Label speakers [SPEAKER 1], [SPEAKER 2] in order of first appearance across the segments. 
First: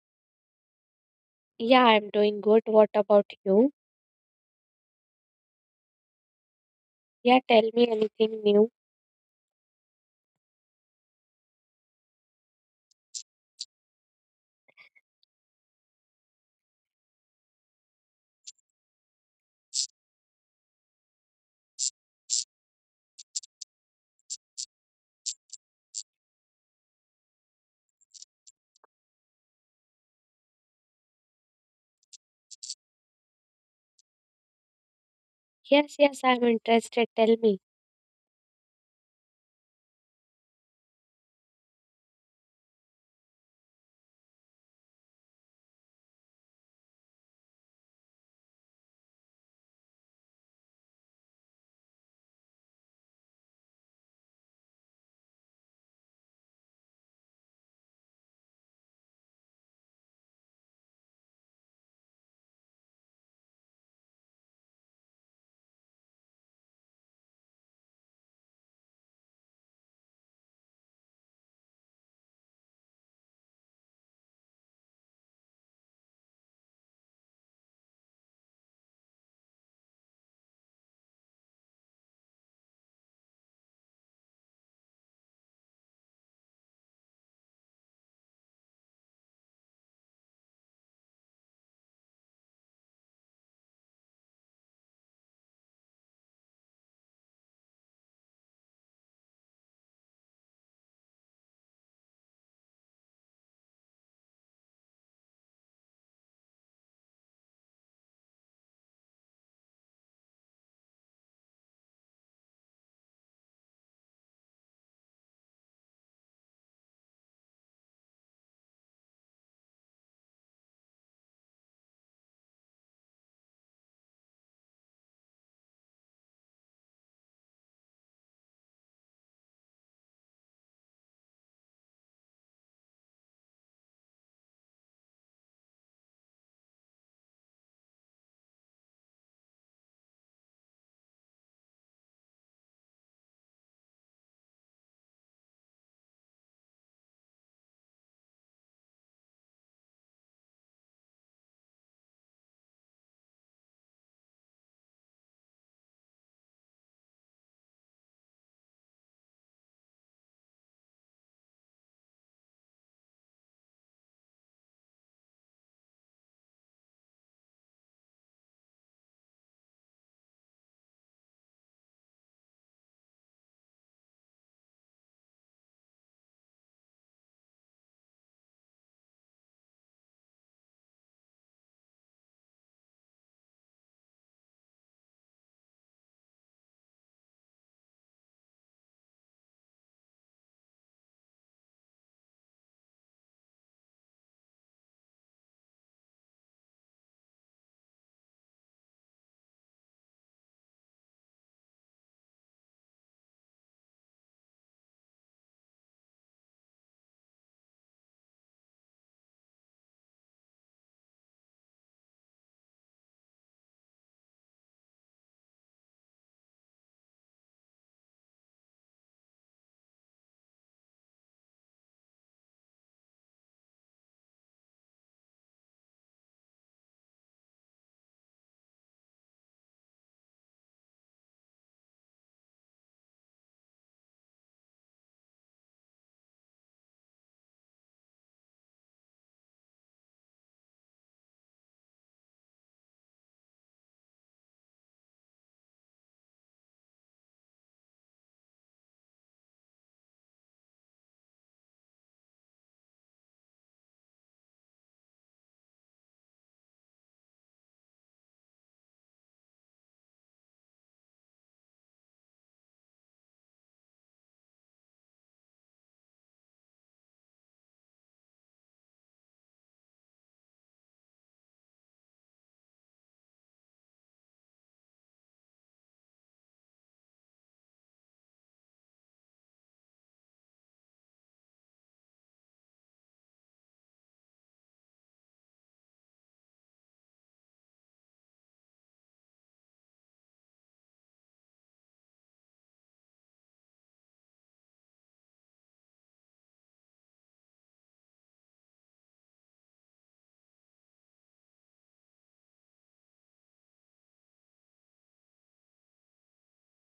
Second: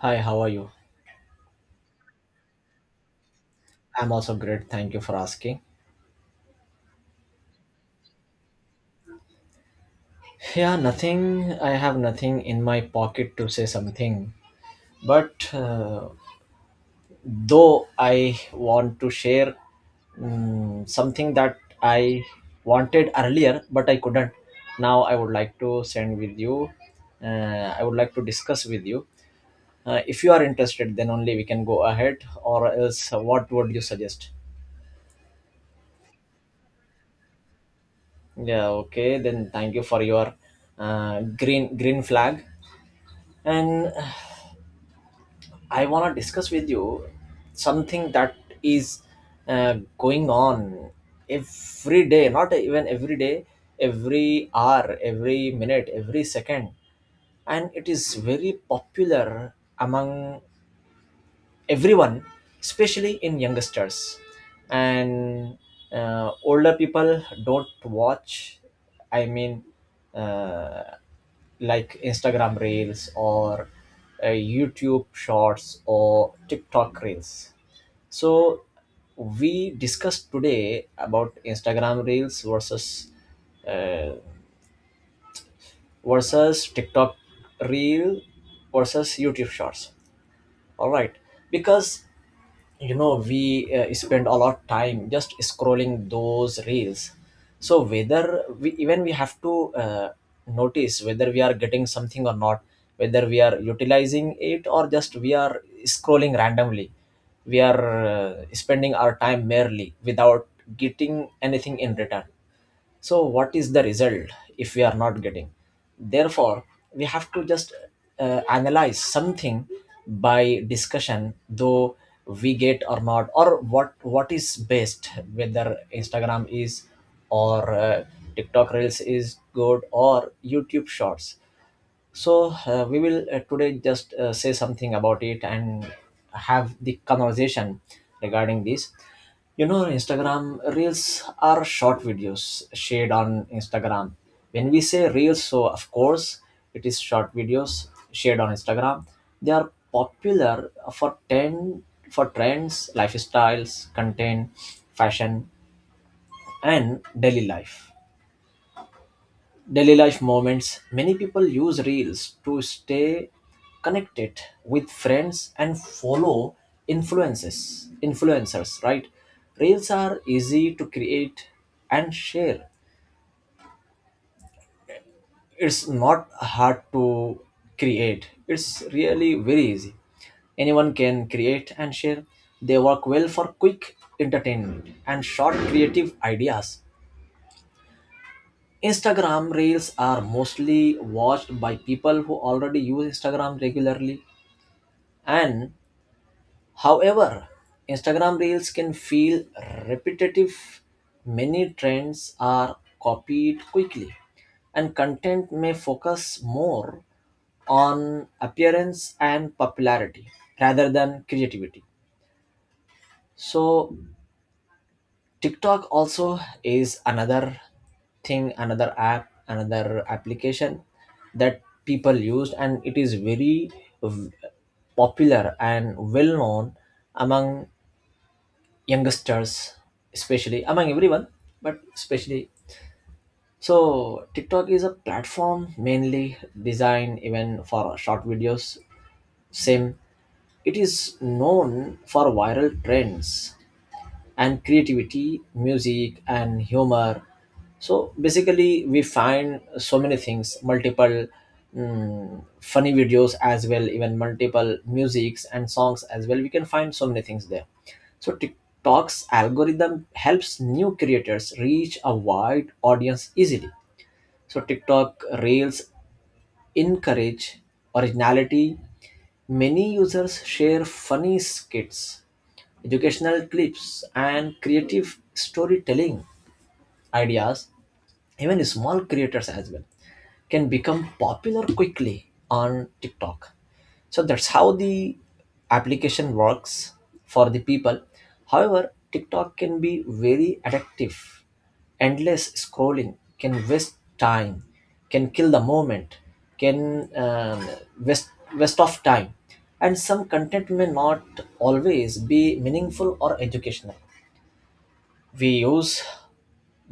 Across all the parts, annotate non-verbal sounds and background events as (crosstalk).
[SPEAKER 1] Hi, how are you?
[SPEAKER 2] Yeah, I'm doing good. What about you?
[SPEAKER 1] I'm also great. Thank you for asking.
[SPEAKER 2] Yeah, tell me anything new.
[SPEAKER 1] Yeah, nothing. I have nothing in my pocket to say something. But though I want to share something that I wanted earlier, but I couldn't. Now I would like to send with you. I would like to discuss with you. If you are interested, then only we can go ahead. Or else, what would you suggest?
[SPEAKER 2] Yes, yes, I'm interested. Tell me.
[SPEAKER 1] Yeah, okay. Then thank you for your green flag. And I want to discuss with you something that is going on every day, not even every day, every hour, every minute, every second. And it is very popular among everyone, especially in youngsters. And older people don't watch, I mean, uh, like Instagram Reels or YouTube Shorts or TikTok Reels. So we discussed today about Instagram Reels versus uh, versus TikTok Reel versus YouTube Shorts. All right, because we spend a lot of time just scrolling those reels. So whether we, even we have to notice whether we are getting something or not, whether we are utilizing it or just we are scrolling randomly. We are spending our time merely without getting anything in return. So what is the result if we are not getting? Therefore, we have to just analyze something by discussion, though we get or not, or what is best, whether Instagram is or TikTok Reels is good or YouTube Shorts. So we will today just say something about it and have the conversation regarding this. You know, Instagram reels are short videos shared on Instagram. When we say reels, so of course it is short videos shared on Instagram. They are popular for trends, lifestyles, content, fashion, and daily life moments. Many people use reels to stay connected with friends and follow influences influencers, right? Reels are easy to create and share. It's not hard to create, it's really very easy. Anyone can create and share. They work well for quick entertainment and short creative ideas. Instagram reels are mostly watched by people who already use Instagram regularly. And however, Instagram reels can feel repetitive. Many trends are copied quickly, and content may focus more on appearance and popularity rather than creativity. So, TikTok also is another thing, another app, another application that people used, and it is very v- popular and well known among youngsters, especially among everyone, but especially. So, TikTok is a platform mainly designed even for short videos. Same, it is known for viral trends and creativity, music, and humor. So basically, we find so many things, multiple funny videos as well, even multiple musics and songs as well. We can find so many things there. So TikTok's algorithm helps new creators reach a wide audience easily. So TikTok Reels encourage originality. Many users share funny skits, educational clips, and creative storytelling ideas. Even small creators as well can become popular quickly on TikTok. So that's how the application works for the people. However, TikTok can be very addictive. Endless scrolling can waste time, can kill the moment, can waste waste of time, and some content may not always be meaningful or educational. We use,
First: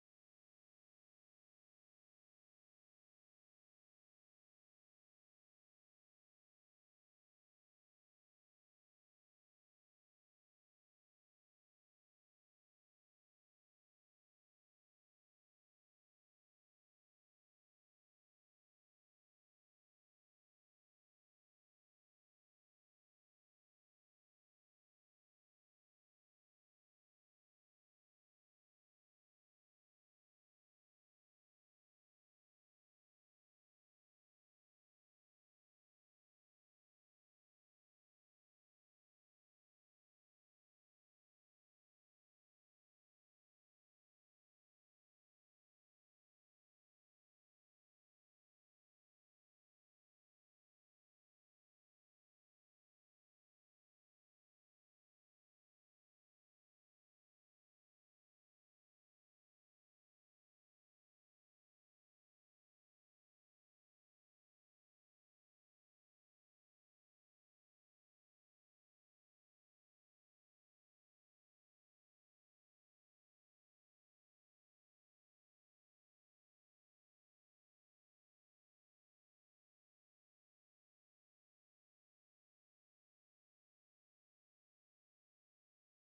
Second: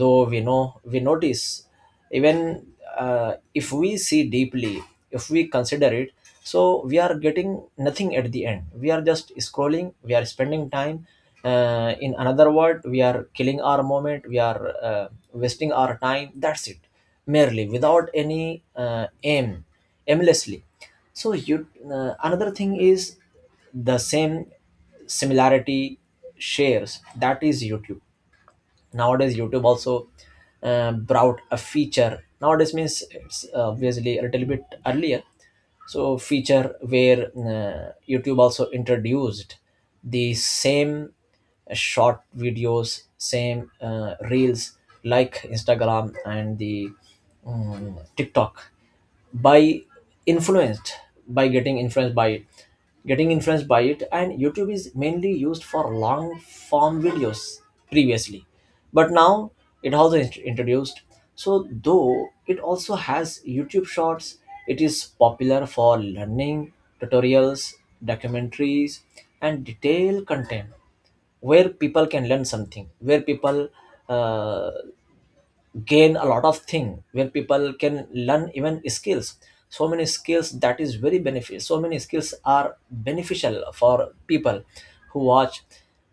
[SPEAKER 1] though we know, we notice. Even if we see deeply, if we consider it, so we are getting nothing at the end. We are just scrolling, we are spending time. Uh, in another word, we are killing our moment, we are wasting our time, that's it, merely without any aim, aimlessly. So you another thing is the same similarity shares, that is YouTube. Nowadays YouTube also brought a feature. Nowadays means it's obviously a little bit earlier. So feature where YouTube also introduced the same short videos, same reels like Instagram and the TikTok, by influenced by getting influenced by it. And YouTube is mainly used for long form videos previously, but now it also introduced, so though it also has YouTube Shorts. It is popular for learning, tutorials, documentaries, and detailed content where people can learn something, where people uh, gain a lot of thing, where people can learn even skills. So many skills that is very beneficial, so many skills are beneficial for people who watch.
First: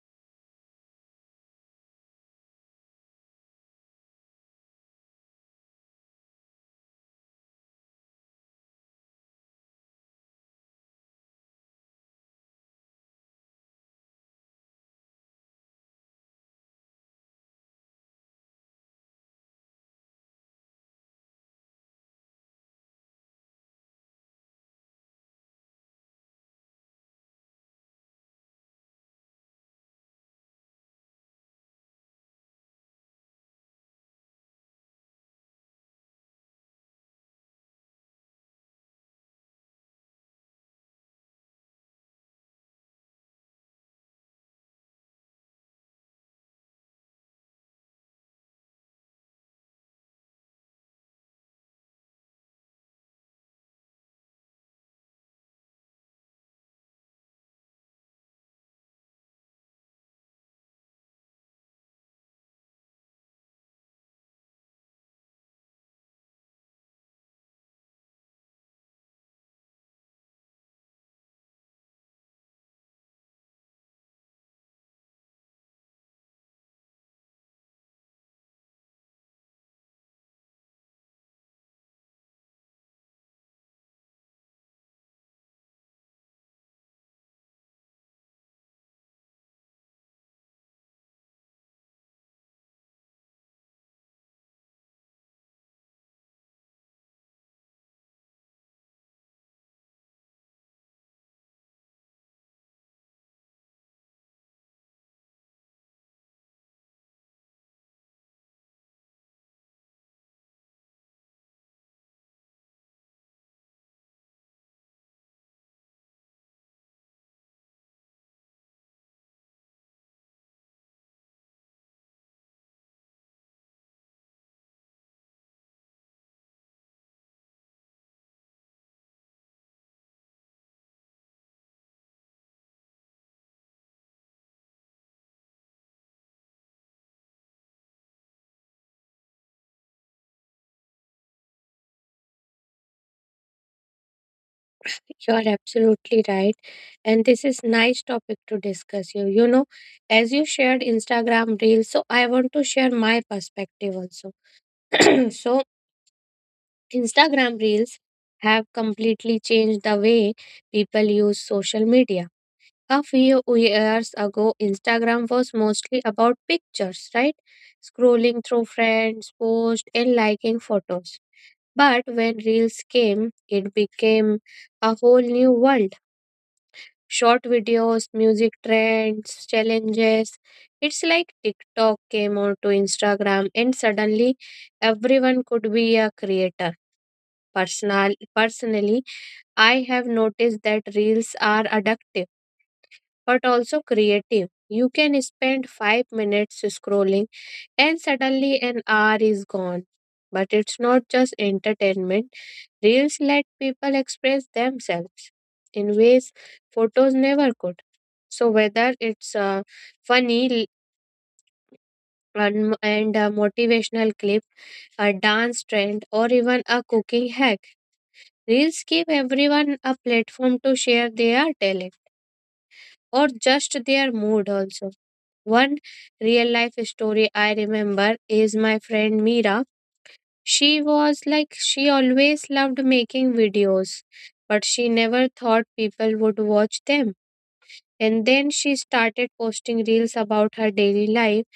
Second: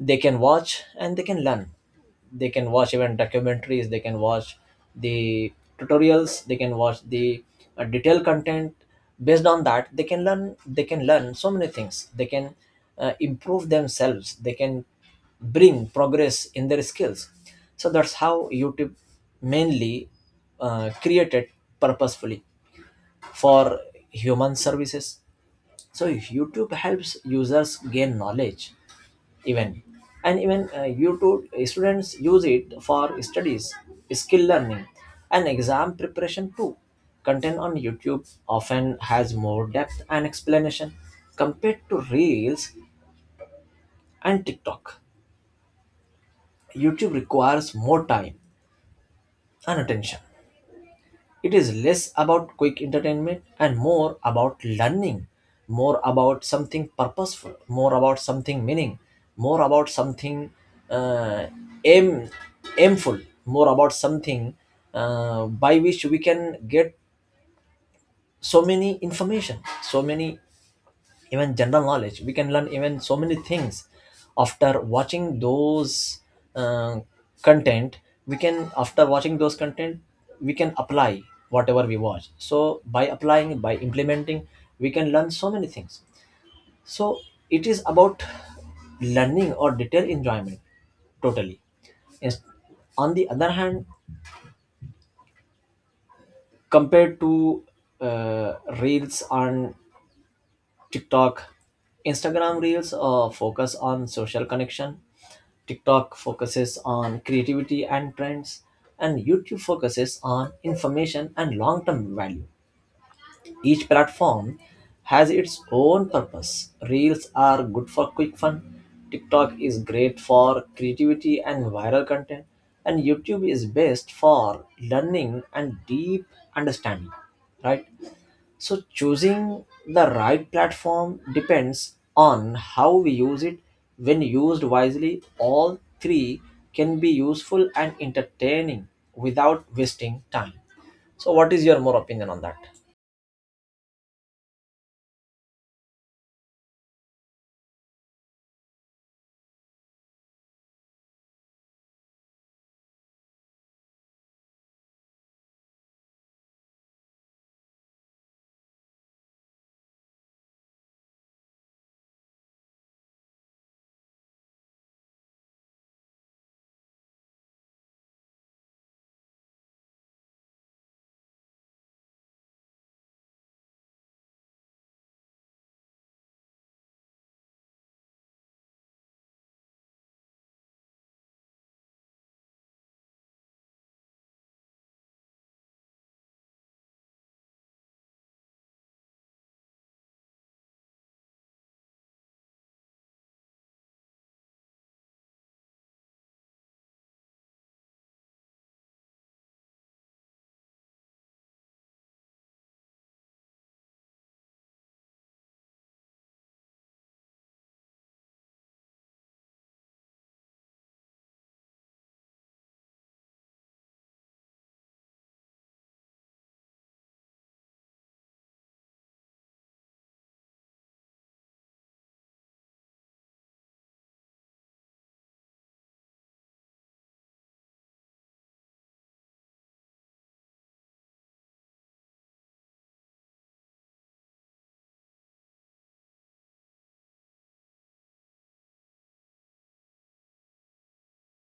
[SPEAKER 1] They can watch and they can learn. They can watch even documentaries, they can watch the tutorials, they can watch the detailed content. Based on that, they can learn, they can learn so many things. They can improve themselves, they can bring progress in their skills. So that's how YouTube mainly created purposefully for human services. So YouTube helps users gain knowledge even. And even YouTube students use it for studies, skill learning, and exam preparation too. Content on YouTube often has more depth and explanation compared to reels and TikTok. YouTube requires more time and attention. It is less about quick entertainment and more about learning, more about something purposeful, more about something meaning, more about something uh, aim, aimful, more about something by which we can get so many information, so many even general knowledge. We can learn even so many things after watching those uh, content. We can, after watching those content, we can apply whatever we watch. So by applying, by implementing, we can learn so many things. So it is about learning or detail enjoyment totally. Ins- on the other hand, compared to uh, reels on TikTok, Instagram Reels focus on social connection. TikTok focuses on creativity and trends, and YouTube focuses on information and long term value. Each platform has its own purpose. Reels are good for quick fun, TikTok is great for creativity and viral content, and YouTube is best for learning and deep understanding, right? So choosing the right platform depends on how we use it. When used wisely, all three can be useful and entertaining without wasting time. So what is your more opinion on that?
[SPEAKER 2] You are absolutely right. And this is nice topic to discuss you. You know, as you shared Instagram Reels, so I want to share my perspective also. (clears throat) So Instagram Reels have completely changed the way people use social media. A few years ago, Instagram was mostly about pictures, right? Scrolling through friends' posts and liking photos. But when Reels came, it became a whole new world. Short videos, music trends, challenges. It's like TikTok came onto Instagram and suddenly everyone could be a creator. Personally, I have noticed that Reels are addictive but also creative. You can spend 5 minutes scrolling and suddenly an hour is gone. But it's not just entertainment, reels let people express themselves in ways photos never could. So, whether it's a funny l- and a motivational clip, a dance trend, or even a cooking hack, reels give everyone a platform to share their talent or just their mood also. One real life story I remember is my friend Mira. She always loved making videos, but she never thought people would watch them. And then she started posting reels about her daily life,